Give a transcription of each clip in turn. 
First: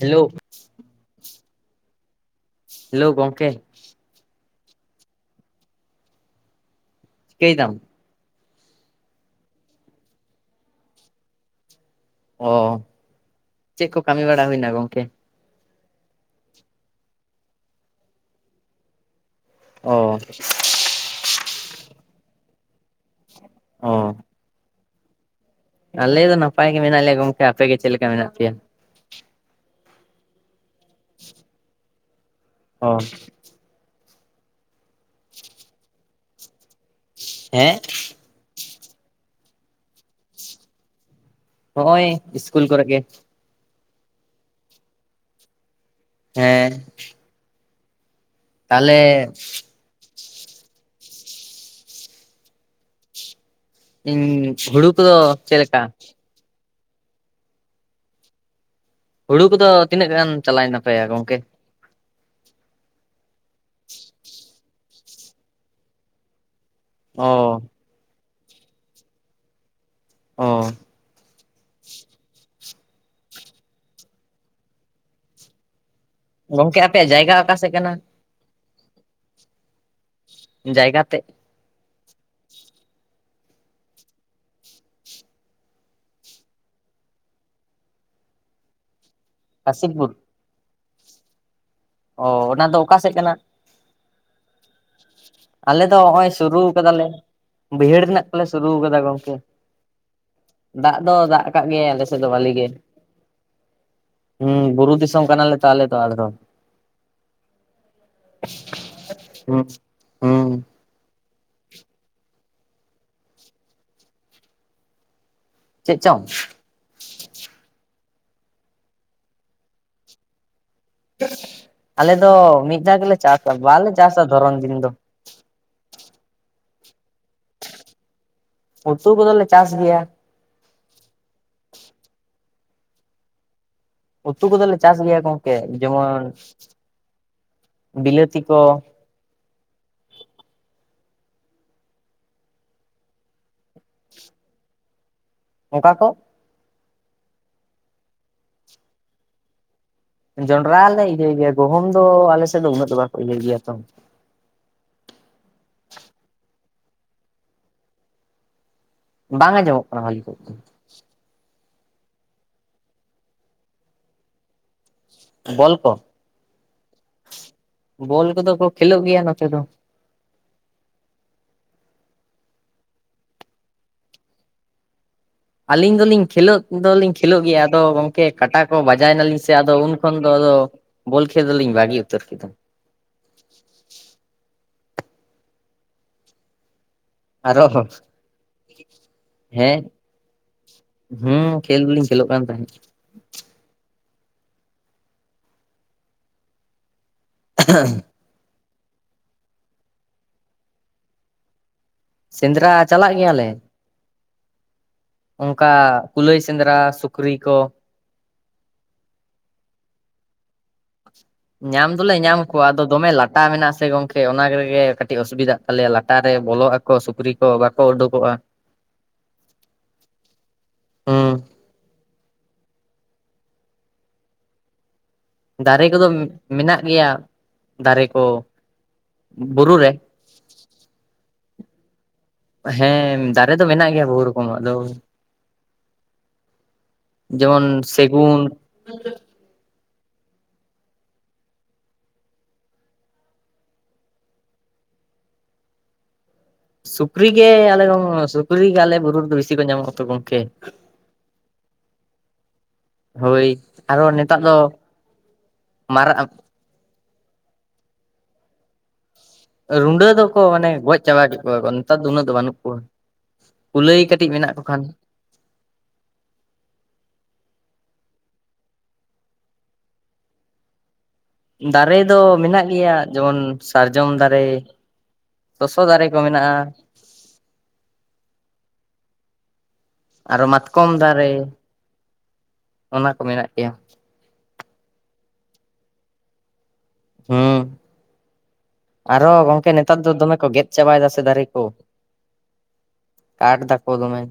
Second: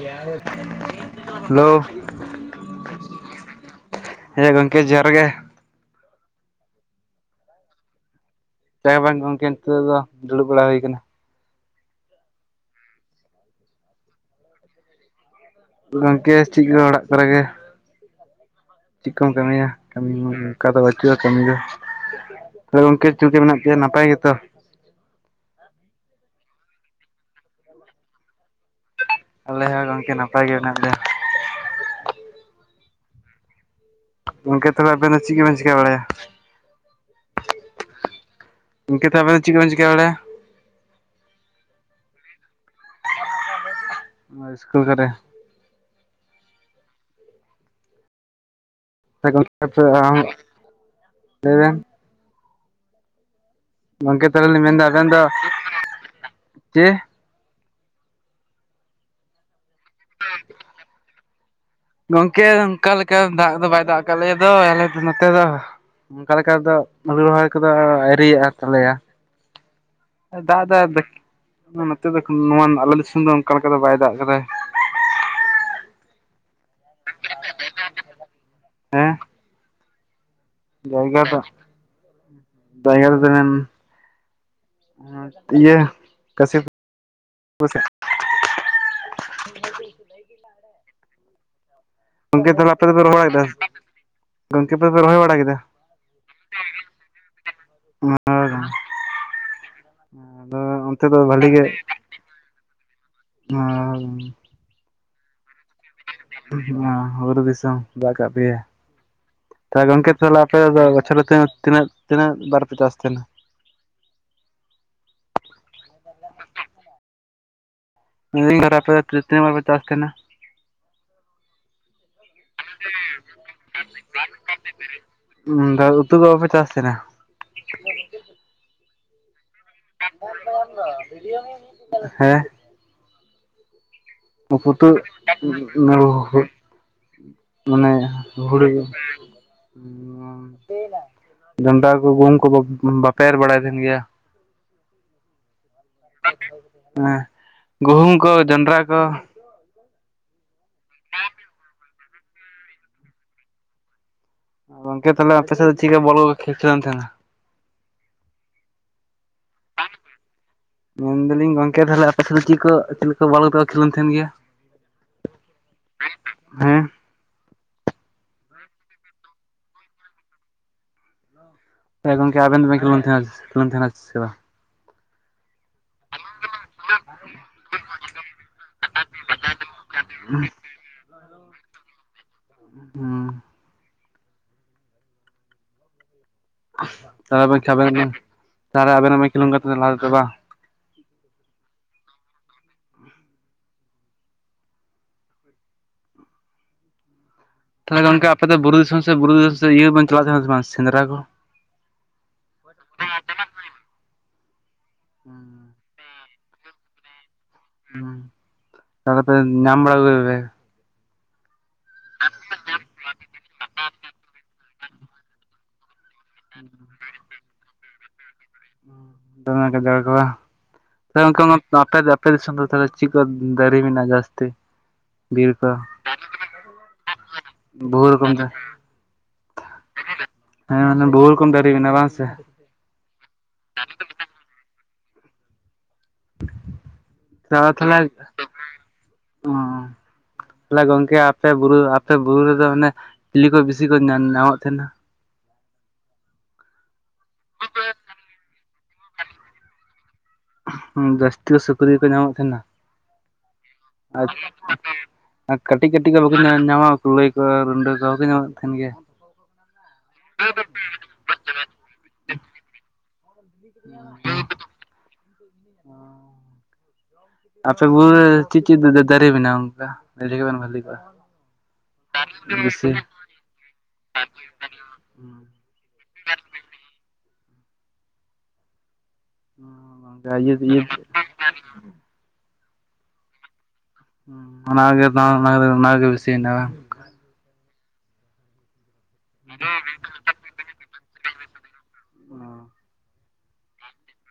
Hello [unintelligible] hello hello ᱜᱚᱝᱠᱮ ᱾ ᱦᱮᱸ ᱜᱚᱝᱠᱮ ᱡᱚᱦᱟᱨ ᱜᱮ ᱾ ᱪᱤᱠᱟᱹᱭ ᱫᱟᱢ? ᱪᱤᱠᱟ ᱦᱚᱸ ᱵᱟᱝ ᱜᱚᱝᱠᱮ ᱱᱤᱛᱚᱜ ᱫᱚ ᱫᱩᱲᱩᱵ ᱵᱟᱲᱟ ᱦᱩᱭ ᱠᱟᱱᱟ ᱾ ᱚ, ᱪᱮᱫ ᱠᱚ ᱠᱟᱹᱢᱤ ᱵᱟᱲᱟ ᱦᱩᱭᱱᱟ ᱜᱚᱝᱠᱮ? ᱜᱚᱝᱠᱮ ᱪᱮᱫ ᱜᱤᱵᱟ ᱚᱲᱟᱜ ᱠᱚᱨᱮ ᱜᱮ ᱾ ᱪᱮᱫ ᱠᱚᱢ ᱠᱟᱹᱢᱤᱭᱟ ᱠᱟᱹᱢᱤ ᱚ ᱢᱟ ᱚᱱᱠᱟ ᱫᱚ ᱵᱟᱹᱪᱩᱜᱼᱟ ᱠᱟᱹᱢᱤ ᱫᱚ, ᱛᱚ ᱜᱚᱝᱠᱮ ᱪᱮᱫ ᱠᱟ ᱢᱮᱱᱟᱜ ᱯᱮᱭᱟ ᱚ ᱱᱟᱯᱟᱭ ᱜᱮᱛᱚ? ᱟᱞᱮ ᱫᱚ ᱱᱟᱯᱟᱭ ᱜᱮ ᱢᱮᱱᱟᱜ ᱞᱮᱭᱟ ᱜᱚᱝᱠᱮ, ᱟᱯᱮ ᱜᱮ ᱪᱮᱫ ᱞᱮᱠᱟ ᱢᱮᱱᱟᱜ ᱯᱮᱭᱟ? ᱟᱞᱮ ᱦᱚᱸ ᱜᱚᱝᱠᱮ ᱱᱟᱯᱟᱭ ᱜᱮ ᱢᱮᱱᱟᱜ ᱞᱮᱭᱟ ᱾ ᱚ ᱾ ᱜᱚᱝᱠᱮ ᱛᱚᱵᱮ ᱟᱵᱮᱱ ᱫᱚ ᱪᱮᱫ ᱠᱚᱵᱮᱱ ᱪᱤᱠᱟ ᱵᱟᱲᱟᱭᱟ? ᱦᱮᱸ? ᱜᱚᱝᱠᱮ ᱛᱚ ᱟᱵᱮᱱ ᱫᱚ ᱪᱮᱫ ᱠᱚᱵᱮᱱ ᱪᱤᱠᱟ ᱵᱟᱲᱟᱭᱟ? ᱦᱚᱸᱜᱼᱚᱭ ᱤᱥᱠᱩᱞ ᱠᱚᱨᱮ ᱜᱮ ᱾ ᱚ ᱤᱥᱠᱩᱞ ᱠᱚᱨᱮ? ᱦᱮᱸ ᱾ [unintelligible] ᱞᱟᱹᱭᱵᱮᱱ ᱾ ᱤᱧ ᱜᱚᱝᱠᱮ ᱛᱟᱦᱮᱞᱮ ᱞᱤᱧ ᱢᱮᱱᱫᱟ ᱦᱩᱲᱩ ᱟᱵᱮᱱ ᱠᱚᱫᱚ ᱫᱚ ᱪᱮᱫ ᱞᱮᱠᱟ ᱪᱮ, ᱦᱩᱲᱩ ᱠᱚᱫᱚ ᱛᱤᱱᱟᱹᱜ ᱜᱟᱱ ᱪᱟᱞᱟᱭ ᱮᱱ ᱛᱟᱯᱮ ᱜᱚᱝᱠᱮ? ᱜᱚᱝᱠᱮ ᱚᱱᱠᱟ ᱞᱮᱠᱟ ᱫᱟᱜ ᱫᱚ ᱵᱟᱭ ᱫᱟᱜ ᱠᱟᱜ ᱞᱮ ᱫᱚᱭ ᱟᱞᱮ ᱫᱚ ᱱᱚᱛᱮ ᱫᱚ ᱚᱱᱠᱟ ᱞᱮᱠᱟ ᱫᱚ, ᱦᱩᱲᱩ ᱚ ᱨᱚᱦᱚᱭ ᱠᱚᱫᱚ ᱟ ᱟᱣᱨᱤᱭᱟᱜ ᱛᱟᱞᱮᱭᱟ᱾ ᱚ ᱫᱟᱜ ᱫᱟᱭ [unintelligible] ᱱᱚᱛᱮ ᱫᱚ [unintelligible] ᱱᱚᱣᱟᱱ ᱟᱞᱮᱫᱚ ᱫᱤᱥᱚᱢ ᱫᱚ ᱚᱱᱠᱟ ᱞᱮᱠᱟ ᱫᱚ ᱵᱟᱭ ᱫᱟᱜ ᱠᱟᱫᱟᱭ᱾ ᱜᱚᱝᱠᱮ ᱟᱯᱮᱭᱟᱜ ᱡᱟᱭᱜᱟ ᱟᱠᱟᱥᱮᱜ ᱠᱟᱱᱟ? ᱦᱮᱸ, ᱡᱟᱭᱜᱟ ᱫᱟᱜ [unintelligible] [unintelligible] [inaudible] ᱠᱟᱥᱤᱯᱩᱨ᱾ ᱚ ᱜᱚᱝᱠᱮ ᱚᱱᱟ ᱛᱟᱦᱚᱞᱮ ᱫᱚ ᱟᱯᱮ ᱚᱠᱟ ᱫᱚᱯᱮ ᱥᱮᱜ ᱨᱚᱦᱚᱭ ᱠᱟᱱᱟ? ᱠᱮᱫᱟ ᱜᱚᱝᱠᱮ ᱟᱯᱮ ᱯᱮ ᱨᱚᱦᱚᱭ ᱵᱟᱲᱟ ᱠᱮᱫᱟ ᱟᱞᱮ ᱫᱚ ᱦᱚᱸᱜᱼᱚᱭ ᱥᱩᱨᱩ ᱠᱟᱫ ᱟᱞᱮ᱾ ᱵᱟᱹᱭᱦᱟᱹᱲ ᱨᱮᱱᱟᱜ ᱠᱚᱞᱮ ᱥᱩᱨᱩ ᱠᱟᱫ-ᱟ ᱜᱚᱝᱠᱮ᱾ ᱟᱫᱚ ᱫᱟᱜ ᱚᱱᱛᱮ ᱫᱚ ᱫᱟᱜ ᱵᱷᱟᱹᱞᱤ ᱜᱮ ᱟᱠᱟᱜ ᱜᱮᱭᱟᱭ ᱟᱞᱮ ᱥᱮᱫ ᱫᱚ ᱵᱷᱟᱞᱤ ᱜᱮ᱾ ᱦᱩᱸ ᱵᱩᱨᱩ ᱫᱤᱥᱚᱢ ᱠᱟᱱᱟᱞᱮ ᱛᱚ ᱟᱞᱮ ᱫᱚ ᱟᱞᱮ ᱫᱚ। [unintelligible] ᱦᱩᱸ ᱵᱩᱨᱩ ᱫᱤᱥᱚᱢ। ᱫᱟᱜ ᱠᱟᱜ ᱯᱮᱭᱟ ᱦᱩᱸ ᱛᱟ ᱜᱚᱢᱠᱮ ᱦᱩᱸ ᱛᱟᱦᱚᱞᱮ ᱟᱯᱮ ᱫᱚ ᱵᱚᱪᱷᱚᱨ ᱨᱮ ᱛᱤᱱᱟᱹᱜ ᱛᱤᱱᱟᱹᱜ ᱛᱤᱱᱟᱹᱜ ᱵᱟᱨᱯᱮ ᱪᱟᱥ ᱛᱟᱦᱮᱱᱟ? ᱪᱮᱜ ᱪᱚᱝ? [inaudible] ᱟᱯᱮ ᱫᱚ ᱛᱤ ᱛᱤᱱᱟᱹᱜ ᱵᱟᱨ ᱯᱮ ᱪᱟᱥ ᱛᱟᱦᱮᱱᱟ? ᱟᱞᱮ ᱫᱚ ᱢᱤᱫ ᱫᱷᱟᱣ ᱜᱮᱞᱮ ᱪᱟᱥ-ᱟ ᱵᱟᱞᱮ ᱪᱟᱥ-ᱟ ᱫᱷᱚᱨᱚᱱ ᱫᱤᱱ ᱫᱚ। [unintelligible] ᱩᱛᱩ ᱠᱚ ᱵᱟᱯᱮ ᱪᱟᱥ ᱛᱟᱦᱮᱱᱟ? ᱩᱛᱩ ᱠᱚᱫᱚᱞᱮ ᱪᱟᱥ ᱜᱮᱭᱟ। [unintelligible] ᱦᱮᱸ, ᱩᱛᱩ ᱠᱚᱫᱚᱞᱮ ᱪᱟᱥ ᱜᱮᱭᱟ ᱜᱚᱝᱠᱮ ᱡᱮᱢᱚᱱ [unintelligible] ᱢᱟᱱᱮ ᱵᱤᱞᱟᱹᱛᱤ ᱠᱚ ᱦᱩᱲᱩ᱾ [unintelligible] ᱡᱚᱱᱰᱨᱟ ᱠᱚ ᱜᱩᱦᱩᱢ ᱠᱚ ᱵᱟᱯᱮ ᱮᱨ ᱵᱟᱲᱟᱭ ᱛᱟᱦᱮᱱ ᱜᱮᱭᱟ? ᱚᱠᱟ ᱠᱚ? ᱦᱮ ᱜᱩᱦᱩᱢ ᱠᱚ ᱡᱚᱱᱰᱨᱟ ᱠᱚ। ᱡᱚᱱᱰᱨᱟ ᱞᱮ ᱤᱭᱟᱹ ᱜᱮᱭᱟ ᱜᱚᱦᱚᱢ ᱫᱚ ᱟᱞᱮᱥᱮᱫ ᱫᱚ ᱩᱱᱟᱹᱜ ᱫᱚ ᱵᱟᱠᱚ ᱤᱭᱟᱹᱭ ᱜᱮᱭᱟ ᱛᱚ। ᱜᱚᱝᱠᱮ ᱛᱟᱦᱞᱮ ᱟᱯᱮ ᱥᱮᱫ ᱫᱚ ᱪᱤᱠᱟ ᱵᱚᱞ ᱠᱷᱮᱞ [unintelligible] ᱛᱟᱦᱮᱱᱟ? ᱵᱟᱝ ᱟᱸᱡᱚᱢᱚᱜ ᱠᱟᱱᱟ ᱵᱷᱟᱹᱞᱤ ᱠᱚ ᱫᱚ। ᱢᱮᱱᱫᱟᱞᱤᱧ ᱜᱚᱝᱠᱮ ᱛᱟᱦᱚᱞᱮ ᱟᱯᱮ ᱫᱚ ᱪᱤᱞ ᱠᱚ ᱪᱤ ᱞᱮᱠᱟ ᱵᱚᱞ ᱠᱚ ᱠᱷᱮᱞᱳᱱ ᱛᱟᱦᱮᱱ ᱜᱮᱭᱟ? ᱵᱚᱞ ᱠᱚ? ᱦᱮᱸ। ᱵᱚᱞ ᱠᱚᱫᱚ ᱠᱚ ᱠᱷᱮᱞᱳᱜ ᱜᱮᱭᱟ ᱱᱚᱛᱮ ᱫᱚ। ᱦᱮᱸ ᱜᱚᱝᱠᱮ ᱟᱵᱮᱱ ᱫᱚ ᱵᱮᱱ ᱠᱷᱮᱞᱳᱱ ᱛᱟᱦᱮᱱ ᱠᱷᱮᱞᱳᱱ ᱛᱟᱦᱮᱱᱟ ᱥᱮ ᱵᱟᱝ? ᱟᱹᱞᱤᱧ ᱫᱚᱞᱤᱧ ᱠᱷᱮᱞᱳᱜ ᱫᱚᱞᱤᱧ ᱠᱷᱮᱞᱳᱜ ᱜᱮᱭᱟ ᱟᱫᱚ ᱜᱚᱝᱠᱮ ᱠᱟᱴᱟ ᱠᱚ ᱵᱟᱡᱟᱭᱱᱟᱞᱤᱧ ᱥᱮ ᱟᱫᱚ ᱩᱱ ᱠᱷᱚᱱ ᱫᱚ ᱟᱫᱚ ᱵᱚᱞ ᱠᱷᱮᱞ ᱫᱚᱞᱤᱧ ᱵᱟᱹᱜᱤ ᱩᱛᱟᱹᱨ ᱠᱮᱫᱟ। [inaudible] [unintelligible] ᱟᱨᱚ ᱛᱟᱞᱮ ᱟᱵᱮᱱ ᱦᱚᱵᱮᱱ ᱠᱷᱮᱞᱳᱜ ᱠᱟᱱ [unintelligible] ᱦᱮᱸ ᱞᱟᱦᱟ ᱛᱮᱫᱚ ᱵᱟᱝ? ᱦᱩᱸ ᱠᱷᱮᱞ ᱫᱚᱞᱤᱧ ᱠᱷᱮᱞᱳᱜ ᱠᱟᱱ ᱛᱟᱦᱮᱸᱫ। ᱛᱟᱦᱞᱮ ᱜᱟᱝᱠᱮ ᱟᱯᱮ ᱫᱚ ᱵᱩᱨᱩ ᱫᱤᱥᱚᱢ ᱥᱮ ᱵᱩᱨᱩ [unintelligible] ᱤᱭᱟᱹ ᱵᱮᱱ ᱪᱟᱞᱟᱜ ᱛᱟᱦᱮᱱᱟ ᱥᱮ ᱵᱟᱝ ᱥᱮᱸᱫᱽᱨᱟ ᱠᱚ? ᱥᱮᱸᱫᱽᱨᱟ ᱪᱟᱞᱟᱜ ᱜᱮᱭᱟᱞᱮ। ᱚᱱᱠᱟ ᱠᱩᱞᱟᱹᱭ ᱥᱮᱸᱫᱽᱨᱟ ᱥᱩᱠᱨᱤ ᱠᱚ। ᱦᱩᱸ, ᱛᱟᱦᱚᱞᱮ ᱯᱮ ᱧᱟᱢ ᱵᱟᱲᱟ ᱞᱮᱫᱟ ᱯᱮ? ᱧᱟᱢ ᱫᱚᱞᱮ ᱧᱟᱢ ᱠᱚᱣᱟ ᱟᱫᱚ ᱫᱚᱢᱮ ᱞᱟᱴᱟ ᱢᱮᱱᱟᱜ-ᱟ ᱥᱮ ᱜᱚᱝᱠᱮ ᱚᱱᱟ ᱨᱮᱜᱮ ᱠᱟᱹᱴᱤᱡ ᱚᱥᱩᱵᱤᱫᱟᱜ ᱟᱞᱮᱭᱟᱜ ᱞᱟᱴᱟ ᱨᱮ ᱵᱚᱞᱚᱜ ᱟᱠᱚ ᱥᱩᱠᱨᱤ ᱠᱚ ᱵᱟᱠᱚ ᱩᱰᱩᱠᱚᱜ-ᱟ। ᱫᱚᱢᱮ ᱜᱟᱡᱟᱲ ᱠᱚᱣᱟ, ᱛᱟᱦᱞᱮ ᱦᱩᱸ ᱜᱚᱝᱠᱮ ᱟᱯᱮ ᱫᱚ ᱟᱯᱮ ᱫᱤᱥᱚᱢ ᱫᱚ ᱛᱟᱦᱞᱮ ᱪᱤᱠ ᱠᱚ ᱫᱟᱨᱤ ᱢᱮᱱᱟᱜ ᱟ ᱡᱟᱥᱛᱤ? ᱫᱟᱨᱮ ᱠᱚᱫᱚ ᱢᱮᱱᱟᱜ ᱜᱮᱭᱟ, ᱫᱟᱨᱮ ᱵᱚᱦᱩ ᱠᱚ, ᱨᱚᱠᱚᱢ ᱦᱮᱸ ᱵᱩᱨᱩ ᱨᱮ? ᱦᱮᱸ, ᱢᱟᱱᱮ ᱵᱩᱦᱩ ᱨᱚᱠᱚᱢ ᱫᱟᱨᱤ ᱢᱮᱱᱟᱜ-ᱟ, ᱵᱟᱝ ᱥᱮ। ᱦᱮᱸ, ᱫᱟᱨᱮ ᱫᱚ ᱢᱮᱱᱟᱜ ᱜᱮᱭᱟ ᱵᱚᱦᱩ ᱨᱚᱠᱚᱢᱟᱜ, ᱟᱫᱚ ᱡᱮᱢᱚᱱ ᱛᱟᱦᱞᱮ ᱥᱮᱜᱩᱱ᱾ ᱛᱟᱦᱚᱞᱮ ᱜᱚᱝᱠᱮ ᱟᱯᱮ ᱵᱩᱨᱩ ᱟᱯᱮ ᱵᱩᱨᱩ ᱨᱮᱫᱚ ᱚᱱᱮ ᱪᱤᱞᱤ ᱠᱚ ᱵᱮᱥᱤ ᱠᱚ ᱧᱟᱢ ᱧᱟᱢᱚᱜ ᱛᱟᱦᱮᱸᱱᱟ? ᱥᱩᱠᱨᱤ ᱜᱮ ᱟᱞᱮ ᱫᱚ ᱥᱩᱠᱨᱤ ᱜᱮ ᱟᱞᱮ ᱵᱩᱨᱩ ᱨᱮᱫᱚ ᱵᱤᱥᱤ ᱠᱚ ᱧᱟᱢᱚᱜ ᱟᱛᱚ ᱜᱚᱝᱠᱮ। ᱦᱩᱸ, ᱡᱟᱹᱥᱛᱤ ᱫᱚ ᱥᱩᱠᱨᱤ ᱜᱮ ᱠᱚ ᱧᱟᱢᱚᱜ ᱛᱟᱦᱮᱱᱟ। ᱦᱳᱭ ᱟᱨᱚ ᱱᱮᱛᱟᱨ [unintelligible] ᱫᱚ ᱠᱟᱹᱴᱤᱡ ᱠᱟᱹᱴᱤᱡ ᱢᱟᱨᱟᱜ ᱠᱚ ᱵᱟᱠᱚ ᱧᱟᱢᱚ ᱧᱟᱢᱚᱜ-ᱟ ᱠᱩᱞᱟᱹᱭ ᱠᱚ ᱨᱩᱰᱟᱹ ᱠᱚ ᱵᱟᱠᱚ ᱧᱟᱢᱚᱜ ᱛᱟᱦᱮᱱ ᱜᱮ? ᱨᱩᱸᱰᱟᱹ ᱫᱚᱠᱚ ᱢᱟᱱᱮ ᱜᱚᱡ ᱪᱟᱵᱟ ᱠᱮᱫ ᱠᱚᱣᱟ ᱠᱚ, ᱱᱮᱛᱟᱨ ᱫᱚ ᱩᱱᱟᱹᱜ ᱫᱚ ᱵᱟᱹᱱᱩᱜ ᱠᱚᱣᱟ। ᱠᱩᱞᱟᱹᱭ ᱠᱟᱹᱴᱤᱡ ᱢᱮᱱᱟᱜ ᱠᱚ ᱠᱷᱟᱱ। ᱚ। ᱟᱯᱮ ᱵᱩᱨᱩ ᱨᱮ ᱪᱤᱱ ᱪᱤᱱ ᱫᱟᱨᱮ ᱢᱮᱱᱟᱜ-ᱟ, ᱚᱱᱠᱟ ᱞᱟᱹᱭ ᱞᱮᱠᱷᱟᱱ ᱵᱤᱱ ᱵᱷᱟᱹᱜᱤ ᱠᱚᱜ-ᱟ? ᱫᱟᱨᱮ ᱫᱚ ᱢᱮᱱᱟᱜ ᱜᱮᱭᱟ ᱡᱮᱢᱚᱱ ᱥᱟᱨᱡᱚᱢ ᱫᱟᱨᱮ, ᱥᱚᱥᱚ ᱫᱟᱨᱮ ᱠᱚ ᱢᱮᱱᱟᱜ-ᱟ᱾ ᱟᱨᱚ ᱢᱟᱛᱠᱚᱢ ᱤᱭᱟᱹ ᱫᱟᱨᱮ, ᱚᱱᱟ ᱠᱚ ᱢᱮᱱᱟᱜ ᱜᱮᱭᱟ᱾ ᱚᱱᱟ ᱨᱮᱜᱮ ᱫᱚᱨ ᱚᱱᱟ ᱜᱮ ᱚᱱᱟᱜᱮ ᱵᱤᱥᱤ ᱢᱮᱱᱟᱜᱼᱟ ᱵᱟᱝ᱾ ᱦᱚᱸ, ᱟᱨᱦᱚ ᱜᱚᱝᱠᱮ ᱱᱮᱛᱟᱨ ᱫᱚ ᱫᱚᱢᱮ ᱠᱚ ᱜᱮᱫ ᱪᱟᱵᱟᱭᱮᱫᱟ ᱥᱮ ᱫᱟᱨᱮ ᱠᱚ᱾ ᱚ᱾ ᱠᱟᱴ ᱫᱟᱠᱚ ᱫᱚᱢᱮ᱾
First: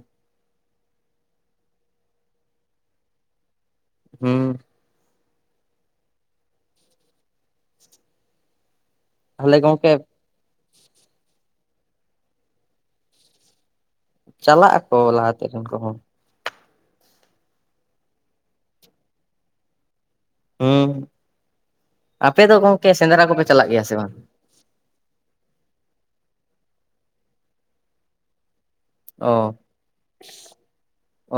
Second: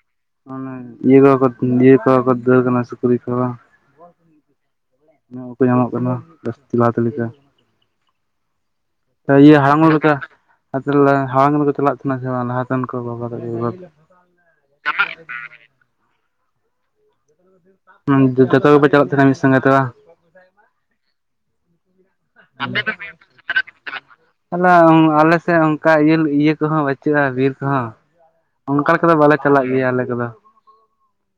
ᱚᱱᱮ ᱤᱭᱟᱹᱠᱚᱦᱚ ᱤᱭᱟᱹ ᱠᱚᱦᱚ ᱠᱚ ᱫᱟᱹᱲ ᱠᱟᱱᱟ ᱥᱩᱠᱨᱤ ᱠᱚᱦᱚ ᱵᱟᱝ᱾ ᱦᱩᱸ᱾ ᱧᱟᱢ ᱵᱟᱠᱚ ᱧᱟᱢᱚᱜ ᱠᱟᱱᱟ ᱡᱟᱹᱥᱛᱤ ᱞᱟᱦᱟᱛᱮ ᱞᱮᱠᱟ᱾ ᱛᱚ ᱛᱟᱦᱚᱞᱮ ᱤᱭᱟᱹ ᱦᱟᱲᱟᱢ ᱜᱚᱝᱠᱮ ᱦᱚᱲ ᱞᱮᱠᱟ᱾ ᱟᱫᱚ ᱛᱟᱦᱚᱞᱮ ᱦᱟᱲᱟᱢ ᱧᱚᱜ ᱠᱚᱠᱚ ᱪᱟᱞᱟᱜ ᱛᱟᱦᱮᱱᱟ ᱪᱮ ᱵᱟᱝ ᱞᱟᱦᱟᱛᱮᱱ ᱠᱚ ᱵᱟᱵᱟ ᱛᱟᱠᱚ ᱠᱚ᱾ ᱪᱟᱞᱟᱜ-ᱟ ᱠᱚ ᱞᱟᱦᱟᱛᱮᱱ ᱠᱚ ᱵᱟᱵᱟ [inaudible] ᱦᱩᱸ, ᱡᱷᱚᱛᱚ ᱜᱮᱯᱮ ᱪᱟᱞᱟᱜ ᱛᱟᱦᱮᱱᱟ ᱢᱤᱫ ᱥᱚᱝᱜᱮ ᱛᱮ ᱵᱟᱝ? ᱦᱩᱸ, ᱟᱯᱮ ᱫᱚ ᱜᱚᱝᱠᱮ ᱥᱮᱸᱫᱽᱨᱟ ᱠᱚᱯᱮ ᱪᱟᱞᱟᱜ ᱜᱮᱭᱟ ᱥᱮ ᱵᱟᱝ? ᱛᱟᱦᱚᱞᱮ ᱟᱞᱮᱥᱮᱫ ᱚᱱᱠᱟ ᱤᱭᱟᱹ ᱤᱭᱟᱹ ᱠᱚᱦᱚᱸ ᱵᱟᱪᱩᱜᱼᱟ ᱵᱤᱨ ᱠᱚᱦᱚᱸ᱾ ᱚᱱᱠᱟ ᱞᱮᱠᱟ ᱫᱚ ᱚ ᱵᱟᱞᱮ ᱪᱟᱞᱟᱜ ᱜᱮᱭᱟ ᱟᱞᱮ ᱠᱚᱫᱚ᱾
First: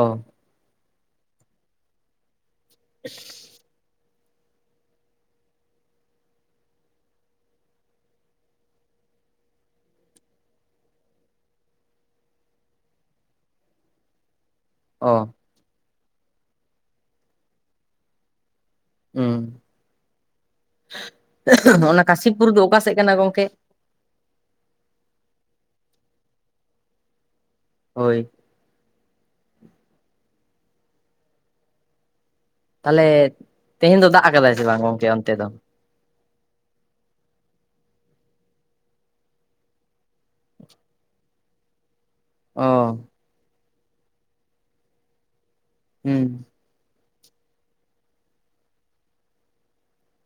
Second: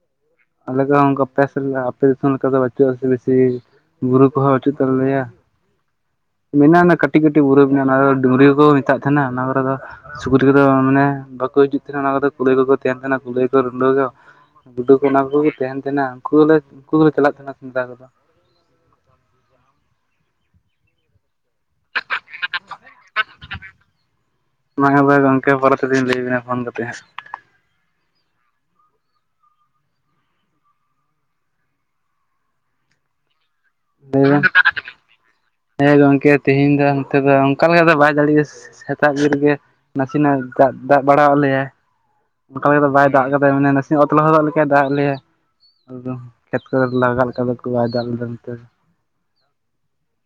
ᱚ ᱟᱞᱮ ᱫᱚ ᱚᱱᱠᱟ [unintelligible] ᱟᱯᱮ ᱫᱤᱥᱚᱢ ᱞᱮᱠᱟ ᱫᱚ ᱵᱟᱪᱩᱜ-ᱟ, ᱥᱮ ᱵᱮᱥᱤ ᱵᱩᱨᱩ ᱠᱚᱦᱚᱸ ᱵᱟᱪᱩᱜ ᱛᱟᱞᱮᱭᱟ ᱾ ᱢᱮᱱᱟᱜ-ᱟ, ᱚᱱᱟ ᱠᱟᱹᱴᱤᱡ ᱠᱟᱹᱴᱤᱡ ᱵᱩᱨᱩ ᱢᱮᱱᱟᱜ-ᱟ, ᱚᱱᱟ ᱰᱩᱝᱨᱤ ᱠᱚ ᱠᱚ ᱢᱮᱛᱟᱜ ᱛᱟᱦᱮᱱᱟ ᱚᱱᱟ ᱠᱚᱨᱮ ᱫᱚ ᱥᱩᱠᱨᱤ ᱠᱚᱫᱚ ᱢᱟᱱᱮ ᱵᱟᱠᱚ ᱦᱤᱡᱩᱜ ᱚᱱᱟ ᱠᱚᱫᱚ ᱠᱩᱞᱟᱹᱭ ᱠᱚᱠᱚ ᱛᱟᱦᱮᱱ ᱠᱟᱱᱟ, ᱠᱩᱞᱟᱹᱭ ᱠᱚ ᱨᱩᱸᱰᱟᱹ ᱠᱚ ᱜᱩᱰᱩ ᱠᱚ ᱚ ᱚᱱᱟ ᱠᱩᱜᱤ᱾ ᱛᱟᱦᱮᱱ ᱛᱟᱦᱮᱸᱱᱟ ᱩᱱᱠᱩ ᱜᱮᱞᱮ ᱩᱱᱠᱩ ᱜᱮᱞᱮ ᱪᱟᱞᱟᱜ ᱛᱟᱦᱮᱱᱟ ᱥᱮᱫᱽᱸᱨᱟ ᱠᱚᱫᱚ᱾ ᱦᱩᱸ, ᱦᱚ ᱚᱱᱟ ᱠᱟᱥᱤᱯᱩᱨ ᱫᱚ ᱚᱠᱟ ᱥᱮᱜ ᱠᱟᱱᱟ ᱜᱚᱝᱠᱮ? ᱚᱱᱟ ᱠᱟᱫᱚ ᱜᱚᱝᱠᱮ ᱯᱚᱨᱮ ᱛᱮᱞᱤᱧ ᱞᱟᱹᱭ ᱟᱵᱤᱱᱟ ᱯᱷᱚᱱ ᱠᱟᱛᱮ ᱦᱟᱸᱜ᱾ ᱦᱳᱭ᱾ ᱛᱟᱦᱞᱮ ᱛᱮᱦᱮᱧ ᱫᱚ ᱫᱟᱜ ᱵᱮᱱ ᱟᱠᱟᱫᱟᱭ ᱥᱮ ᱵᱟᱝ ᱜᱚᱝᱠᱮ ᱚᱱᱛᱮ ᱫᱚ? ᱦᱮᱸ ᱜᱚᱝᱠᱮ ᱛᱤᱦᱤᱧ ᱫᱚ ᱱᱚᱛᱮ ᱫᱚ ᱚᱝᱠᱟ ᱞᱮᱠᱟ ᱫᱚ ᱵᱟᱭ ᱡᱟᱹᱲᱤᱥ ᱥᱮᱛᱟᱜ ᱵᱤᱨ ᱨᱮᱜᱮ ᱱᱟᱥᱤᱱᱟᱜ ᱫᱟᱜᱽ ᱫᱟᱜᱽ ᱵᱟᱲᱟᱣ ᱞᱮᱭᱟᱭ᱾ ᱚ ᱚᱱᱠᱟ ᱞᱮᱠᱟ ᱫᱚ ᱵᱟᱭ ᱫᱟᱜᱽ ᱠᱟᱫᱟᱭ ᱢᱟᱱᱮ ᱱᱟᱥᱮᱭᱟᱜ ᱚᱛ ᱞᱚᱦᱚᱫᱚᱜ ᱞᱮᱠᱟᱭ ᱫᱟᱜᱽ ᱞᱮᱟᱭ ᱟᱫᱚ ᱦᱩᱸ ᱠᱷᱮᱛ ᱠᱷᱟᱹᱫ ᱞᱟᱜᱟᱜ ᱞᱮᱠᱟ ᱫᱚ ᱠᱤ ᱵᱟᱭ ᱫᱟᱜᱽ ᱞᱮᱫᱟ ᱱᱚᱛᱮ᱾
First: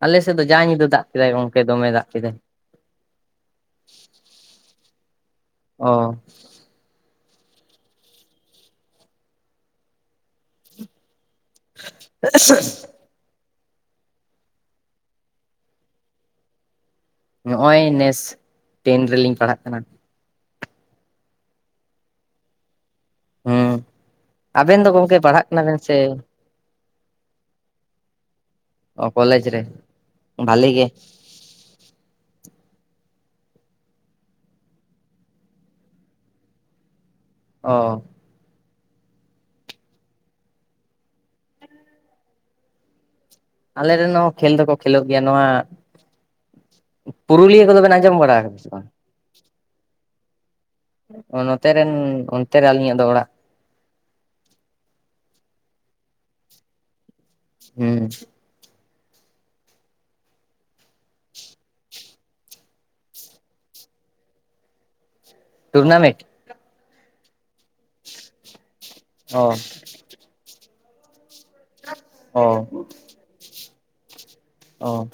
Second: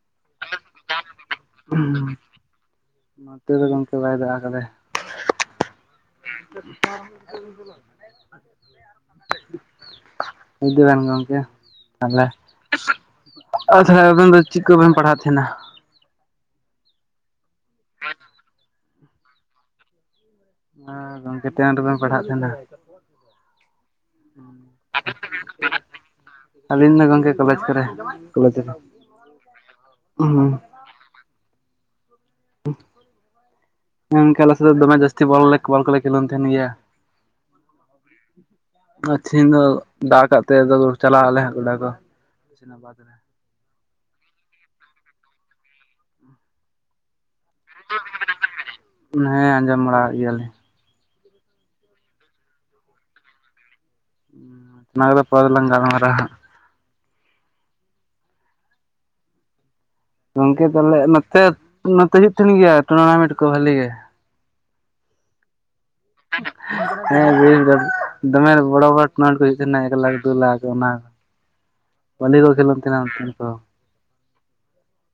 ᱟᱞᱮ ᱥᱮᱜ ᱫᱚ ᱡᱟ ᱧᱤᱫᱟᱹ ᱫᱟᱜᱽ ᱠᱮᱫᱟᱭ ᱜᱚᱝᱠᱮ ᱫᱚᱢᱮᱭ ᱫᱟᱜᱽ ᱠᱮᱫᱟᱭ᱾ ᱱᱚᱛᱮ ᱫᱚ ᱜᱚᱝᱠᱮ ᱵᱟᱭ ᱫᱟᱜᱽ ᱟᱠᱟᱫᱟᱭ, ᱚ [unintelligible] ᱧᱤᱫᱟᱹ ᱜᱟᱱ ᱜᱚᱝᱠᱮ ᱛᱟᱦᱚᱞᱮ [unintelligible] ᱡᱷᱟᱲᱜᱨᱟᱢ ᱨᱮ ᱪᱮᱠᱟᱹᱵᱮᱱ ᱯᱟᱲᱦᱟᱜ ᱛᱟᱦᱮᱸᱱᱟ? ᱱᱚᱜᱼᱚᱭ ᱱᱮᱥ ᱴᱮᱱ ᱨᱮᱞᱤᱧ ᱯᱟᱲᱦᱟᱜ ᱠᱟᱱᱟ᱾ ᱦᱮᱸ ᱜᱚᱝᱠᱮ ᱴᱮᱱ ᱨᱮᱵᱮᱱ ᱯᱟᱲᱦᱟᱜ ᱠᱟᱱᱫᱚ, ᱦᱩᱸ ᱟᱵᱮᱱ ᱫᱚ ᱜᱚᱝᱠᱮ ᱯᱟᱲᱦᱟᱜ ᱠᱟᱱᱟ ᱵᱮᱱ ᱥᱮ ᱟᱞᱤᱧ ᱢᱟ ᱜᱚᱝᱠᱮ ᱠᱚᱞᱮᱡᱽ ᱠᱚᱨᱮ, ᱠᱚᱞᱮᱡᱽ ᱨᱮ ᱚ ᱠᱚᱞᱡᱽ ᱨᱮ ᱦᱩᱸ ᱵᱷᱟᱞᱮ ᱜᱮ᱾ ᱦᱮᱸ ᱜᱚᱝᱠᱮ ᱟᱞᱮᱥᱮᱜ ᱫᱚ ᱫᱚᱢᱮ ᱡᱟᱹᱥᱛᱤ ᱵᱚᱞ ᱦᱚᱞᱮ ᱵᱚᱞ ᱠᱚᱞᱮ ᱠᱷᱮᱞᱚᱱ ᱛᱟᱦᱮᱸᱱ ᱜᱮᱭᱟ᱾ ᱚ ᱟᱨ ᱛᱮᱦᱤᱧ ᱫᱚ ᱫᱟᱜᱽ ᱠᱟᱜ ᱛᱮ ᱟᱫᱚ ᱪᱟᱞᱟᱜ ᱟᱞᱮ ᱦᱟᱸᱜ ᱜᱚᱰᱟ ᱫᱚ᱾ ᱥᱮᱱᱟ ᱵᱟᱫ ᱨᱮ ᱟᱞᱮ ᱨᱮᱱ ᱦᱚᱸ ᱠᱷᱮᱞ ᱫᱚᱠᱚ ᱠᱷᱮᱞᱚᱜ ᱜᱮᱭᱟ ᱱᱚᱣᱟ ᱯᱩᱨᱩᱞᱤᱭᱟᱹ [unintelligible] ᱫᱚ ᱵᱮᱱ ᱟᱸᱡᱚᱢ ᱵᱟᱲᱟ ᱠᱟᱫᱟ ᱥᱮ ᱵᱟᱝ? ᱦᱮᱸ ᱟᱸᱡᱚᱢ ᱵᱟᱲᱟᱣ ᱠᱟ ᱜᱮᱭᱟ ᱞᱤᱧ᱾ ᱚ ᱱᱚᱛᱮ ᱨᱮᱱ ᱚᱱᱛᱮ ᱨᱮ ᱟᱹᱞᱤᱧᱟᱜ ᱫᱚ ᱚᱲᱟᱜ, ᱚᱱᱟᱠᱚᱫᱚ ᱯᱚᱨᱮ ᱞᱟᱝ ᱜᱟᱞᱢᱟᱨᱟᱜᱼᱟ ᱦᱟᱸᱜ᱾ ᱦᱮᱸ, ᱜᱚᱝᱠᱮ ᱛᱟᱞᱮ ᱱᱚᱛᱮ ᱱᱚᱛᱮ ᱦᱩᱭᱩᱜ ᱛᱟᱦᱮᱸᱱ ᱜᱮᱭᱟ ᱴᱩᱨᱱᱟᱢᱮᱱᱴ ᱠᱚ ᱵᱷᱟᱹᱞᱤ ᱜᱮ᱾ ᱴᱩᱨᱱᱟᱢᱮᱴ, ᱦᱮᱸ ᱫᱚ ᱫᱚᱢᱮ ᱵᱚᱲᱚ ᱵᱚᱲᱚ ᱴᱩᱨᱱᱟᱢᱮᱱᱴ ᱠᱚ ᱚ ᱦᱩᱭᱩᱜ ᱛᱟᱦᱮᱸᱱᱟ ᱮᱠᱞᱟᱠᱷ ᱫᱩ ᱞᱟᱠᱷ ᱚᱱᱟ, ᱢᱟᱹᱱᱤ ᱚ ᱠᱚ ᱠᱷᱮᱞᱚᱱ ᱛᱟᱦᱮᱸᱱᱟ ᱚᱱᱛᱮᱱ ᱠᱚ᱾ ᱚᱛ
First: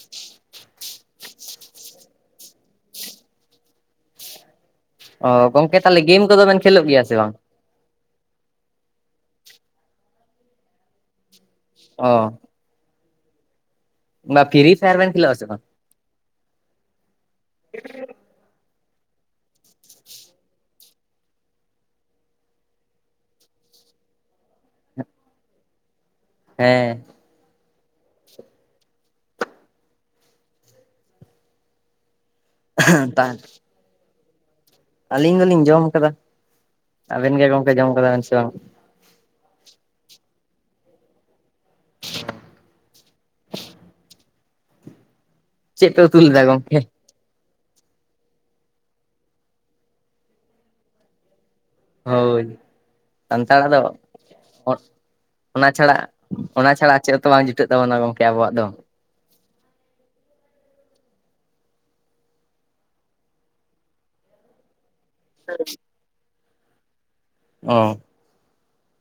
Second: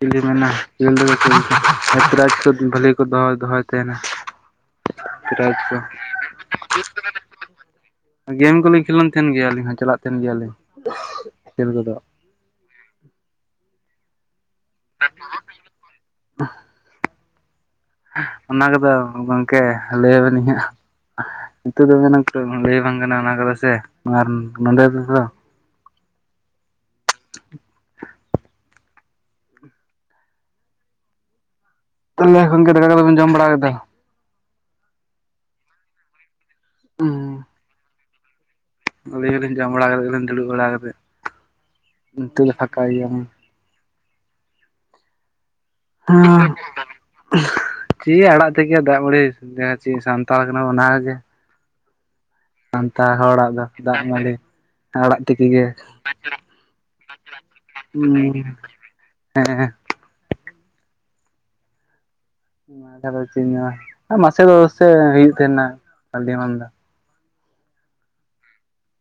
ᱤᱧᱫᱚᱧ ᱢᱮᱱᱟ [unintelligible] ᱵᱷᱟᱹᱞᱤ ᱠᱚ ᱫᱚᱦᱚ ᱫᱚᱦᱚᱭ ᱛᱟᱦᱮᱸᱱᱟ᱾ ᱚ ᱜᱚᱝᱠᱮ ᱛᱟᱦᱚᱞᱮ ᱜᱮᱢ ᱠᱚᱫᱚ ᱵᱮᱱ ᱠᱷᱮᱞᱚᱜ ᱜᱮᱭᱟ ᱥᱮ ᱵᱟᱝ? ᱜᱮᱢ ᱠᱚᱞᱤᱧ ᱠᱷᱮᱞᱳᱱ ᱛᱟᱦᱮᱸᱱ ᱜᱮᱭᱟ ᱟᱹᱞᱤᱧ ᱦᱚᱸ ᱪᱟᱞᱟᱜ ᱛᱟᱦᱮᱸᱱ ᱜᱮᱭᱟ ᱞᱤᱧ ᱠᱷᱮᱞ ᱠᱚ ᱫᱚ᱾ ᱚ ᱚᱱᱟ ᱯᱷᱤᱨᱤ ᱯᱷᱟᱭᱟᱨ ᱵᱮᱱ ᱠᱷᱮᱞᱚᱜᱼᱟ ᱥᱮ ᱵᱟᱝ? [unintelligible] [unintelligible] ᱚᱱᱟ ᱠᱚᱫᱚ ᱜᱚᱝᱠᱮ ᱞᱟᱹᱭ ᱵᱤᱱᱟᱹᱧ ᱦᱟᱸᱜ᱾ ᱱᱤᱛᱚᱜ ᱫᱚ ᱦᱩᱭᱱᱟ [unintelligible] ᱞᱟᱹᱭ ᱵᱟᱝ ᱜᱟᱱᱚᱜᱼᱟ ᱚᱱᱟ ᱠᱚᱫᱚ ᱥᱮ ᱟᱨ [unintelligible] ᱱᱚᱰᱮ [unintelligible] ᱫᱚ ᱦᱮᱸᱻ [inaudible] ᱛᱟᱞᱮ ᱜᱚᱝᱠᱮ ᱫᱟᱠᱟ ᱠᱚᱫᱚ ᱵᱮᱱ ᱡᱚᱢ ᱵᱟᱲᱟ ᱠᱮᱫᱟ? ᱟᱹᱞᱤᱧ ᱫᱚᱞᱤᱧ ᱡᱚᱢ ᱠᱟᱫᱟ᱾ ᱦᱩᱸ ᱟᱵᱮᱱ ᱜᱮ ᱜᱚᱝᱠᱮ ᱡᱚᱢ ᱠᱟᱫᱟ ᱵᱮᱱ ᱥᱮ ᱵᱟᱝ? ᱟᱹᱞᱤᱧ ᱦᱚᱸᱞᱤᱧ ᱡᱚᱢ ᱵᱟᱲᱟ ᱠᱟᱛᱮᱜ ᱜᱮ ᱞᱤᱧ ᱫᱩᱲᱩᱵ ᱵᱟᱲᱟ ᱠᱟᱛᱮᱜ [unintelligible] ᱯᱷᱟᱠᱟ ᱜᱮᱭᱟᱞᱤᱧ᱾ ᱪᱮᱫ ᱯᱮ ᱩᱛᱩ ᱞᱮᱫᱟ ᱦᱮᱸᱻ ᱜᱚᱝᱠᱮ ᱪᱤ ᱟᱲᱟᱜ ᱛᱮᱠᱮ ᱫᱟᱜᱽ ᱢᱟᱹᱲᱤ [unintelligible] ᱪᱮᱜ ᱥᱟᱱᱛᱟᱲ ᱠᱟᱱᱟ ᱵᱚᱱ ᱱᱟᱦᱟᱸᱜ ᱡᱮ, ᱦᱳᱭᱻ ᱥᱟᱱᱛᱟᱲ ᱦᱚᱲᱟᱜ ᱫᱚ ᱫᱟᱜ ᱢᱟᱹᱲᱤ, ᱟᱲᱟᱜ ᱛᱤᱠᱤ ᱜᱮ ᱚᱱᱟ ᱪᱷᱟᱲᱟ ᱚᱱᱟ ᱪᱷᱟᱲᱟ ᱪᱮᱫ ᱦᱚᱸᱛᱚ ᱵᱟᱝ ᱡᱩᱴᱟᱹᱜ ᱛᱟᱵᱚᱱᱟ ᱜᱚᱝᱠᱮ ᱟᱵᱚᱣᱟᱜ ᱫᱚ᱾ ᱦᱮᱸᱻ᱾ [unintelligible] ᱪᱮᱜ ᱤᱧ ᱢᱮᱱᱟ ᱟ ᱢᱟᱥᱮ ᱫᱚ ᱥᱮ ᱦᱩᱭᱩᱜ ᱠᱟᱱᱟ ᱟᱹᱰᱤ ᱟᱢᱫᱟ᱾ ᱚ᱾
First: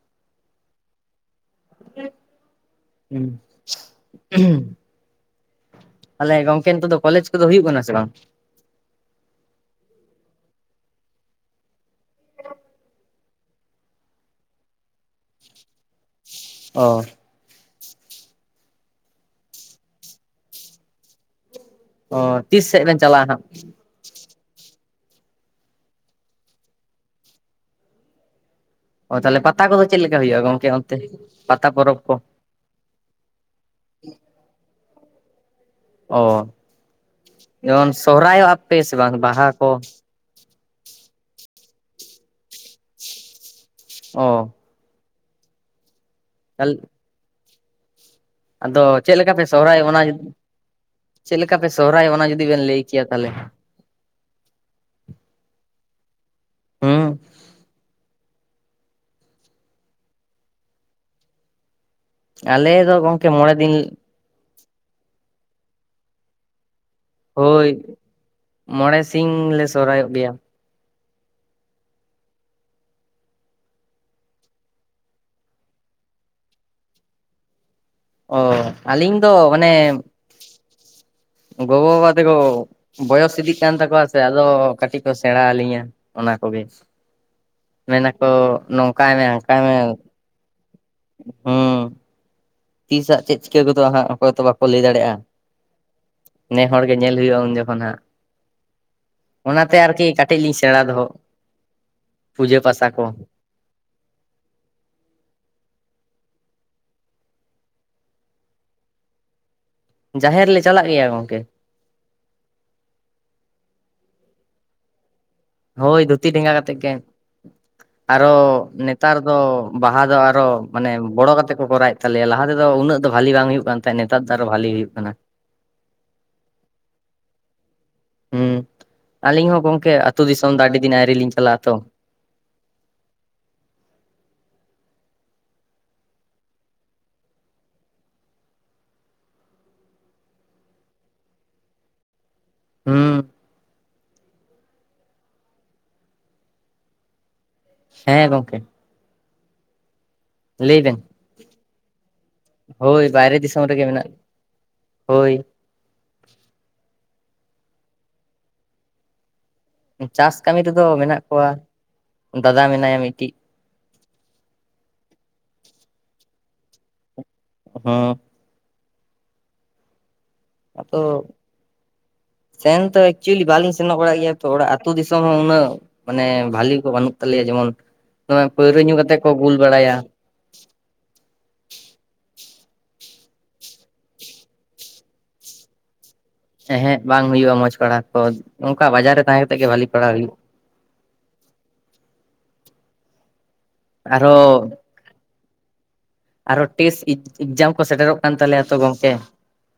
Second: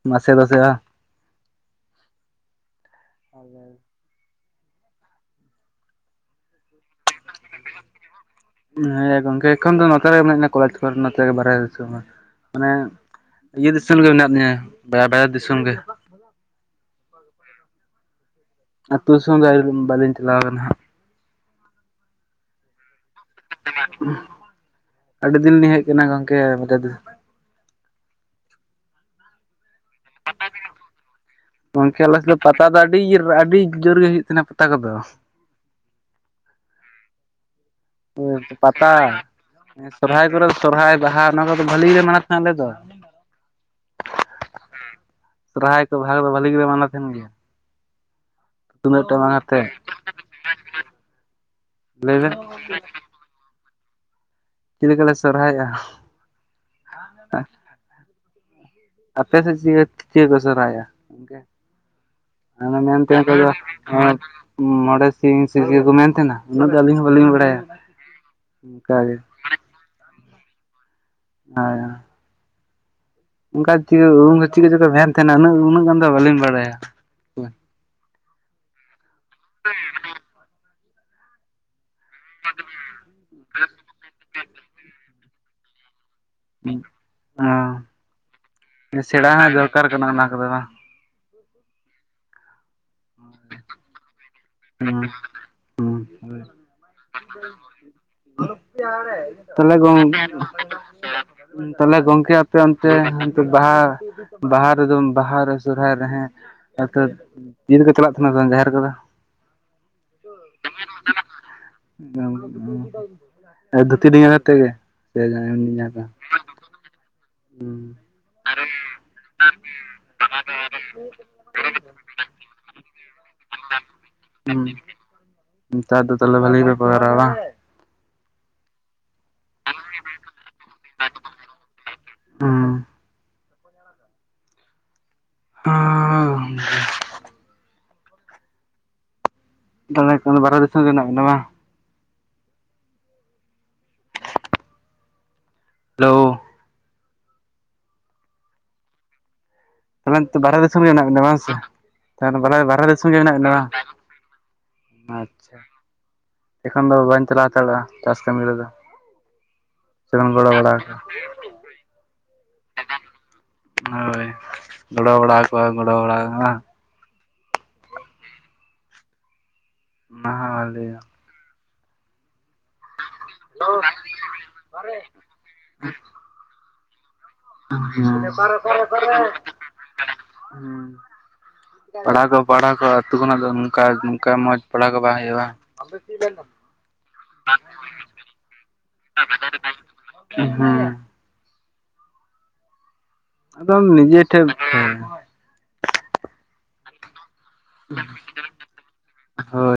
ᱢᱟᱥᱮ ᱫᱚᱥᱮ ᱵᱟ? ᱦᱩᱸ᱾ ᱛᱟᱦᱞᱮ ᱜᱚᱝᱠᱮ ᱱᱤᱛᱚᱜ ᱫᱚ ᱠᱚᱞᱮᱡᱽ ᱠᱚᱫᱚ ᱦᱩᱭᱩᱜ ᱠᱟᱱᱟ ᱥᱮ ᱵᱟᱝ? ᱦᱮᱸ ᱜᱚᱢᱠᱮ ᱮᱠᱷᱚᱱ ᱫᱚ ᱱᱚᱛᱮ ᱨᱮ ᱢᱟᱱᱮ ᱠᱚ ᱠᱚᱞᱮᱡᱽ ᱠᱚᱨᱮ ᱠᱚ ᱱᱚᱛᱮ ᱜᱮ ᱵᱟᱦᱨᱮ [inaudible] ᱢᱟᱱᱮ ᱤᱭᱟᱹ ᱫᱤᱥᱚᱢ ᱨᱮᱜᱮ ᱢᱮᱱᱟᱜ ᱞᱤᱧᱟᱹ ᱵᱭᱟ ᱵᱟᱭᱟᱨ ᱫᱤᱥᱚᱢ ᱜᱮ᱾ ᱚ᱾ ᱟᱛᱩ ᱫᱤᱥᱚᱢ ᱜᱮ ᱟᱨᱤ ᱵᱟᱞᱤᱧ ᱪᱟᱣ ᱠᱟᱱᱟ ᱦᱟᱸᱜ᱾ ᱚ ᱛᱤᱥ ᱥᱮᱫ ᱵᱮᱱ ᱪᱟᱞᱟᱜᱼᱟ ᱦᱟᱸᱜ? ᱟᱹᱰᱤ ᱫᱤᱱ ᱞᱤᱧ ᱦᱮᱡ ᱠᱟᱱᱟ ᱜᱚᱢᱠᱮ ᱵᱟᱨᱦᱮ ᱫᱚ᱾ ᱚ ᱛᱟᱞᱦᱮ ᱯᱟᱛᱟ ᱠᱚᱫᱚ ᱪᱮᱫ ᱞᱮᱠᱟ ᱦᱩᱭᱩᱜᱼᱟ ᱜᱚᱝᱠᱮ ᱚᱱᱛᱮ ᱯᱟᱛᱟ ᱯᱚᱨᱚᱵᱽ ᱜᱚᱝᱠᱮ ᱠᱚ? ᱟᱞᱮ ᱥᱮᱫ ᱫᱚ ᱯᱟᱛᱟ ᱫᱚ ᱟᱹᱰᱤᱳ ᱟᱹᱰᱤ ᱡᱳᱨ ᱜᱮ ᱦᱩᱭᱩᱜ ᱠᱟᱱᱟ ᱯᱟᱛᱟ ᱠᱚᱫᱚ᱾ ᱚ ᱡᱮᱢᱚᱱ ᱥᱚᱦᱨᱟᱭᱚᱜᱼᱟ ᱯᱮ ᱥᱮ ᱵᱟᱝ ᱯᱟᱛᱟ ᱵᱟᱦᱟ ᱠᱚ? ᱥᱚᱨᱦᱟᱭ ᱠᱚᱨᱮ ᱥᱚᱨᱨᱦᱟᱭ ᱵᱟᱦᱟ ᱱᱚᱣᱟ ᱠᱚ ᱫᱚ ᱵᱷᱟᱹᱞᱤ ᱜᱮ ᱢᱟᱱᱟ ᱛᱟᱦᱮᱸ ᱟᱞᱮ ᱫᱚ, ᱚ᱾ ᱥᱚᱨᱦᱟᱭ ᱠᱚ ᱵᱷᱟ ᱵᱷᱟᱹᱞᱤ ᱜᱮᱞᱮ ᱢᱟᱱᱟᱣ ᱛᱟᱦᱮᱸᱱ ᱜᱮᱭᱟ᱾ ᱟᱫᱚ ᱛᱩᱢᱫᱟᱹᱜ ᱪᱮᱫ ᱞᱮᱠᱟ ᱴᱟᱢᱟᱠ ᱯᱮ ᱟᱛᱮᱫ ᱥᱚᱦᱨᱟᱭ ᱚᱜᱼᱟ ᱚᱱᱟ ᱪᱮᱫ ᱞᱮᱠᱟ ᱯᱮ ᱥᱚᱦᱨᱟᱭ ᱚᱜᱼᱟ ᱚᱱᱟ ᱡᱩᱫᱤ ᱵᱮᱱ ᱞᱟᱹᱭ ᱠᱮᱭᱟ ᱛᱟᱦᱚᱞᱮ ᱪᱮᱫ ᱞᱮᱠᱟ ᱞᱮ ᱥᱚᱨᱦᱟᱭᱚᱜᱼᱟ? ᱦᱩᱸ? ᱟᱯᱮ ᱥᱮᱫ ᱪᱮ ᱪᱮᱫ ᱠᱚ ᱥᱚᱨᱦᱟᱭᱚᱜᱼᱟ ᱜᱚᱝᱠᱮ? ᱟᱫᱚ ᱟᱞᱮ ᱫᱚ ᱢᱮᱱᱛᱮᱦᱮ ᱜᱚᱝᱠᱮ ᱢᱚᱬᱮ ᱫᱤᱱ ᱮᱸ ᱢᱚᱬᱮ ᱥᱤᱧ [unintelligible] ᱠᱚ ᱢᱮᱱ ᱛᱟᱦᱮᱸᱱᱟ? ᱩᱱᱟᱹᱜ ᱫᱚ ᱟᱹᱞᱤᱧ ᱦᱚᱸ ᱵᱟᱹᱞᱤᱧ ᱵᱟᱲᱟᱭᱟ ᱦᱳᱭ ᱚᱱᱠᱟᱜᱮ᱾ ᱥᱚᱨᱦᱟᱭᱚᱜ ᱜᱮᱭᱟ᱾ ᱦᱮᱸ᱾ ᱚᱱᱠᱟ ᱪᱮᱫ ᱩᱱᱨᱮ ᱪᱮᱫ ᱠᱚᱪᱚ ᱠᱚ ᱢᱮᱱ ᱛᱟᱦᱮᱸᱱᱟ ᱩᱱᱟᱹᱜ ᱩᱱᱟᱹᱜ ᱜᱟᱱ ᱫᱚ ᱵᱟᱹᱞᱤᱧ ᱵᱟᱲᱟᱭᱟ᱾ ᱚ ᱟᱹᱞᱤᱧ ᱫᱚ ᱢᱟᱱᱮ ᱜᱚᱜᱚ-ᱵᱟᱵᱟ ᱛᱟᱠᱚ ᱵᱚᱭᱚᱥ ᱤᱫᱤᱜ ᱠᱟᱱ ᱛᱟᱠᱚᱣᱟ ᱥᱮ ᱟᱫᱚ ᱠᱟᱹᱴᱤᱡ ᱠᱚ ᱥᱮᱬᱟ ᱟᱹᱞᱤᱧᱟ ᱚᱱᱟ ᱠᱚᱜᱮ᱾ ᱢᱮᱱᱟᱠᱚ ᱚ ᱱᱚᱝᱠᱟᱭ ᱢᱮ ᱥᱮᱬᱟ ᱦᱚᱸ ᱦᱟᱝᱠᱟᱭ ᱢᱮ ᱫᱚᱨᱠᱟᱨ ᱠᱟᱱᱟ ᱚᱱᱟ ᱠᱚᱫᱚ ᱵᱟᱝ ᱦᱩᱸ᱾ ᱛᱤᱥ ᱦᱟᱸᱜ ᱪᱮᱫ ᱪᱤᱠᱟᱹ ᱜᱚᱫᱚ ᱦᱟᱸᱜ ᱚᱠᱚᱭ ᱦᱚᱸᱛᱚ ᱵᱟ ᱠᱚ ᱞᱟᱹᱭ ᱦᱩᱸ ᱫᱟᱲᱮᱭᱟᱜᱼᱟ ᱦᱩᱸ ᱦᱳᱭ ᱱᱮ ᱦᱚᱲ ᱜᱮ ᱧᱮᱞ ᱦᱩᱭᱩᱜᱼᱟ ᱩᱱ ᱡᱚᱠᱷᱚᱱ ᱦᱟᱸᱜ᱾ ᱛᱟᱦᱚᱞᱮ ᱚᱱᱟᱛᱮ ᱜᱚᱝ ᱟᱨᱠᱤ ᱠᱟᱹᱴᱤᱡ ᱞᱤᱧ ᱥᱮᱬᱟ ᱫᱚᱦᱚ ᱛᱟᱦᱚᱞᱮ ᱜᱚᱝᱠᱮ ᱟᱯᱮ ᱯᱩᱡᱟᱹ ᱯᱟᱥᱟ ᱚᱱᱛᱮ ᱠᱚ ᱵᱟᱦᱟ ᱵᱟᱦᱟ ᱨᱮᱫᱚ ᱵᱟᱦᱟ ᱨᱮ ᱥᱚᱨᱚᱦᱟᱭ ᱨᱮ ᱦᱮᱸ ᱟᱫᱚ ᱛᱤᱱ ᱨᱮᱠᱚ ᱪᱟᱞᱟᱜ ᱛᱟᱦᱮᱸᱱᱟ ᱡᱟᱦᱮᱨ ᱠᱚᱫᱚ? ᱡᱟᱦᱮᱨ ᱞᱮ ᱪᱟᱞᱟᱜ ᱜᱮᱭᱟ ᱜᱚᱝᱠᱮ᱾ ᱟ ᱫᱷᱩᱛᱤ ᱰᱮᱸᱜᱟ ᱠᱟᱛᱮᱫ ᱜᱮ? ᱥᱮ ᱡᱟᱦᱟᱸ ᱮᱢᱱᱤ ᱡᱟᱦᱟᱸ ᱦᱳᱭ ᱞᱮᱠᱟ? ᱫᱷᱩᱛᱤ ᱰᱮᱸᱜᱟ ᱠᱟᱛᱮᱫ ᱜᱮ, ᱟᱨᱚ ᱱᱮ ᱛᱟᱨ ᱫᱚ ᱵᱟᱦᱟ ᱫᱚ ᱟᱨᱚ ᱢᱟᱱᱮ ᱵᱚᱲᱚ ᱠᱟᱛᱮ ᱠᱚ ᱠᱚᱨᱟᱣᱮᱫ ᱛᱟᱞᱮᱭᱟ ᱞᱟᱦᱟ ᱛᱮᱫᱚ ᱩᱱᱟᱹᱜ ᱫᱚ ᱵᱷᱟᱹᱞᱤ ᱵᱟᱝ ᱦᱩᱭᱩᱜ ᱠᱟᱱ ᱛᱟᱦᱮᱸᱜ ᱱᱮᱛᱟᱨ ᱫᱚ ᱟᱨᱚ ᱦᱩᱸ ᱵᱷᱟᱞᱤ ᱦᱩᱭᱩᱜ ᱠᱟᱱᱟ᱾ ᱱᱮᱛᱟᱨ ᱫᱚ ᱛᱟᱦᱚᱞᱮ ᱵᱷᱟᱞᱤ ᱜᱮᱯᱮ ᱠᱚᱨᱟᱣ ᱫᱟ ᱵᱟᱝᱻ ᱟᱞᱤᱧ ᱦᱚᱸ ᱜᱚᱝᱠᱮ ᱟᱹᱛᱩ ᱫᱤᱥᱚᱢ ᱫᱚ ᱟᱹᱰᱤ ᱫᱤᱱ ᱟᱭᱨᱤᱞᱤᱧ ᱪᱟᱞᱟᱜ ᱟ ᱛᱚ᱾ ᱚ᱾ [unintelligible] ᱛᱟᱞᱦᱮ ᱱᱤᱛᱚᱝ ᱫᱚ ᱵᱟᱦᱨᱮ ᱫᱤᱥᱚᱢ ᱨᱮ ᱢᱮᱱᱟᱜ ᱵᱤᱱᱟ ᱵᱟᱝ? ᱦᱩᱸ᱾ ᱦᱮᱞᱳ᱾ ᱦᱮᱸ ᱜᱚᱢᱠᱮ᱾ ᱛᱟᱦᱚᱞᱮ ᱱᱤᱛ ᱫᱚ ᱵᱟᱨᱦᱮ ᱫᱤᱥᱚᱢ ᱜᱮ ᱵᱮᱱ ᱢᱮᱱᱟᱜ ᱵᱤᱱᱟ ᱵᱟᱝ ᱥᱮ? ᱛᱟᱦᱚᱞᱮ ᱵᱟᱞᱮ ᱵᱟᱦᱨᱮ ᱦᱳᱭ ᱫᱤᱥᱚᱢ ᱜᱮ ᱵᱟᱭᱨᱮ ᱢᱮᱱᱟᱜ ᱵᱤᱱᱟ ᱫᱤᱥᱚᱢ ᱵᱟᱝ? ᱨᱮᱜᱮ ᱢᱮᱱᱟᱜ ᱦᱳᱭ ᱟᱪᱪᱷᱟ᱾ ᱮᱠᱷᱚᱱ ᱫᱚ ᱵᱟᱹᱧ ᱪᱟᱞᱟᱣ ᱦᱟᱛᱟᱲᱚᱜᱼᱟ ᱪᱟᱥ ᱠᱟᱹᱢᱤ ᱨᱮᱫᱚ᱾ ᱥᱮᱵᱚᱱ ᱪᱟᱥ ᱜᱚᱲᱚ ᱠᱟᱹᱢᱤ ᱵᱟᱲᱟ ᱨᱮᱫᱚ ᱟᱠᱚᱣᱟ ᱢᱮᱱᱟᱜ ᱠᱚᱣᱟ᱾ ᱫᱟᱫᱟ ᱢᱮᱱᱟᱭᱟ ᱢᱤᱫᱴᱤᱡ᱾ ᱦᱳᱭ᱾ ᱜᱚᱲᱚ ᱵᱟᱲᱚ ᱟᱠᱚᱣᱟ ᱜᱚᱲᱚ ᱵᱟᱲᱟ ᱵᱟᱝ᱾ [unintelligible] ᱵᱷᱟᱞᱮᱭᱟ ᱟᱫᱟ ᱥᱮᱱ ᱛᱚ ᱮᱠ ᱮᱠᱪᱩᱭᱮᱞᱤ ᱵᱟᱞᱤᱧ ᱥᱮᱱᱚᱜ ᱵᱟᱲᱟᱜ ᱜᱮᱭᱟ ᱛᱚ ᱚᱲᱟᱜᱺ ᱟᱹᱛᱩ ᱫᱤᱥᱚᱢ ᱦᱚᱸ ᱩᱱᱟᱹᱜ ᱢᱟᱱᱮ ᱵᱷᱟᱞᱤ ᱠᱚ ᱵᱟᱹᱱᱩᱜ ᱠᱚ ᱛᱟᱞᱮᱭᱟ᱾ ᱡᱮᱢᱚᱱ ᱦᱩᱸ ᱫᱚᱢᱮ ᱯᱟᱹᱭᱣᱨᱟᱹ ᱧᱩ ᱠᱟᱛᱮ ᱠᱚ ᱜᱩᱞ ᱵᱟᱲᱟᱭᱟ᱾ ᱦᱩᱸ᱾ ᱯᱟᱲᱦᱟᱣ ᱫᱚ ᱯᱟᱲᱦᱟᱣ ᱠᱚ ᱟᱹᱛᱩ ᱠᱷᱚᱱᱟᱜ ᱫᱚ ᱱᱚᱝᱠᱟ ᱱᱚᱝᱠᱟ ᱢᱚᱡᱽ ᱯᱟᱲᱦᱟᱣ ᱠᱚ ᱵᱟᱝ ᱦᱩᱭᱩᱜᱼᱟ ᱵᱟᱝ? [unintelligible] ᱮᱦᱮᱸᱜ ᱵᱟᱝ ᱦᱩᱭᱩᱜᱼᱟ ᱢᱚᱸᱡᱽ ᱯᱟᱲᱦᱟᱜ ᱠᱚ᱾ ᱚᱝᱠᱟ ᱵᱟᱡᱟᱨ ᱨᱮ ᱛᱟᱦᱮᱸ ᱠᱟᱛᱮᱫ ᱜᱮ ᱵᱷᱟᱹᱞᱤ ᱯᱟᱲᱦᱟᱮ ᱦᱩᱭᱩᱜᱼᱟ᱾ ᱦᱮᱸ᱾ ᱟᱫᱚᱢ ᱬᱤᱡᱮ ᱴᱷᱮᱡ ᱯᱷᱮᱲ᱾ ᱟᱨᱦᱚ ᱴᱮᱥᱴ ᱤᱠ-ᱮᱠᱡᱟᱢ ᱠᱚ ᱥᱮᱴᱮᱨᱚᱜ ᱠᱟᱱ ᱛᱟᱞᱮᱭᱟ ᱛᱚ ᱜᱚᱢᱠᱮ᱾ ᱦᱳᱭ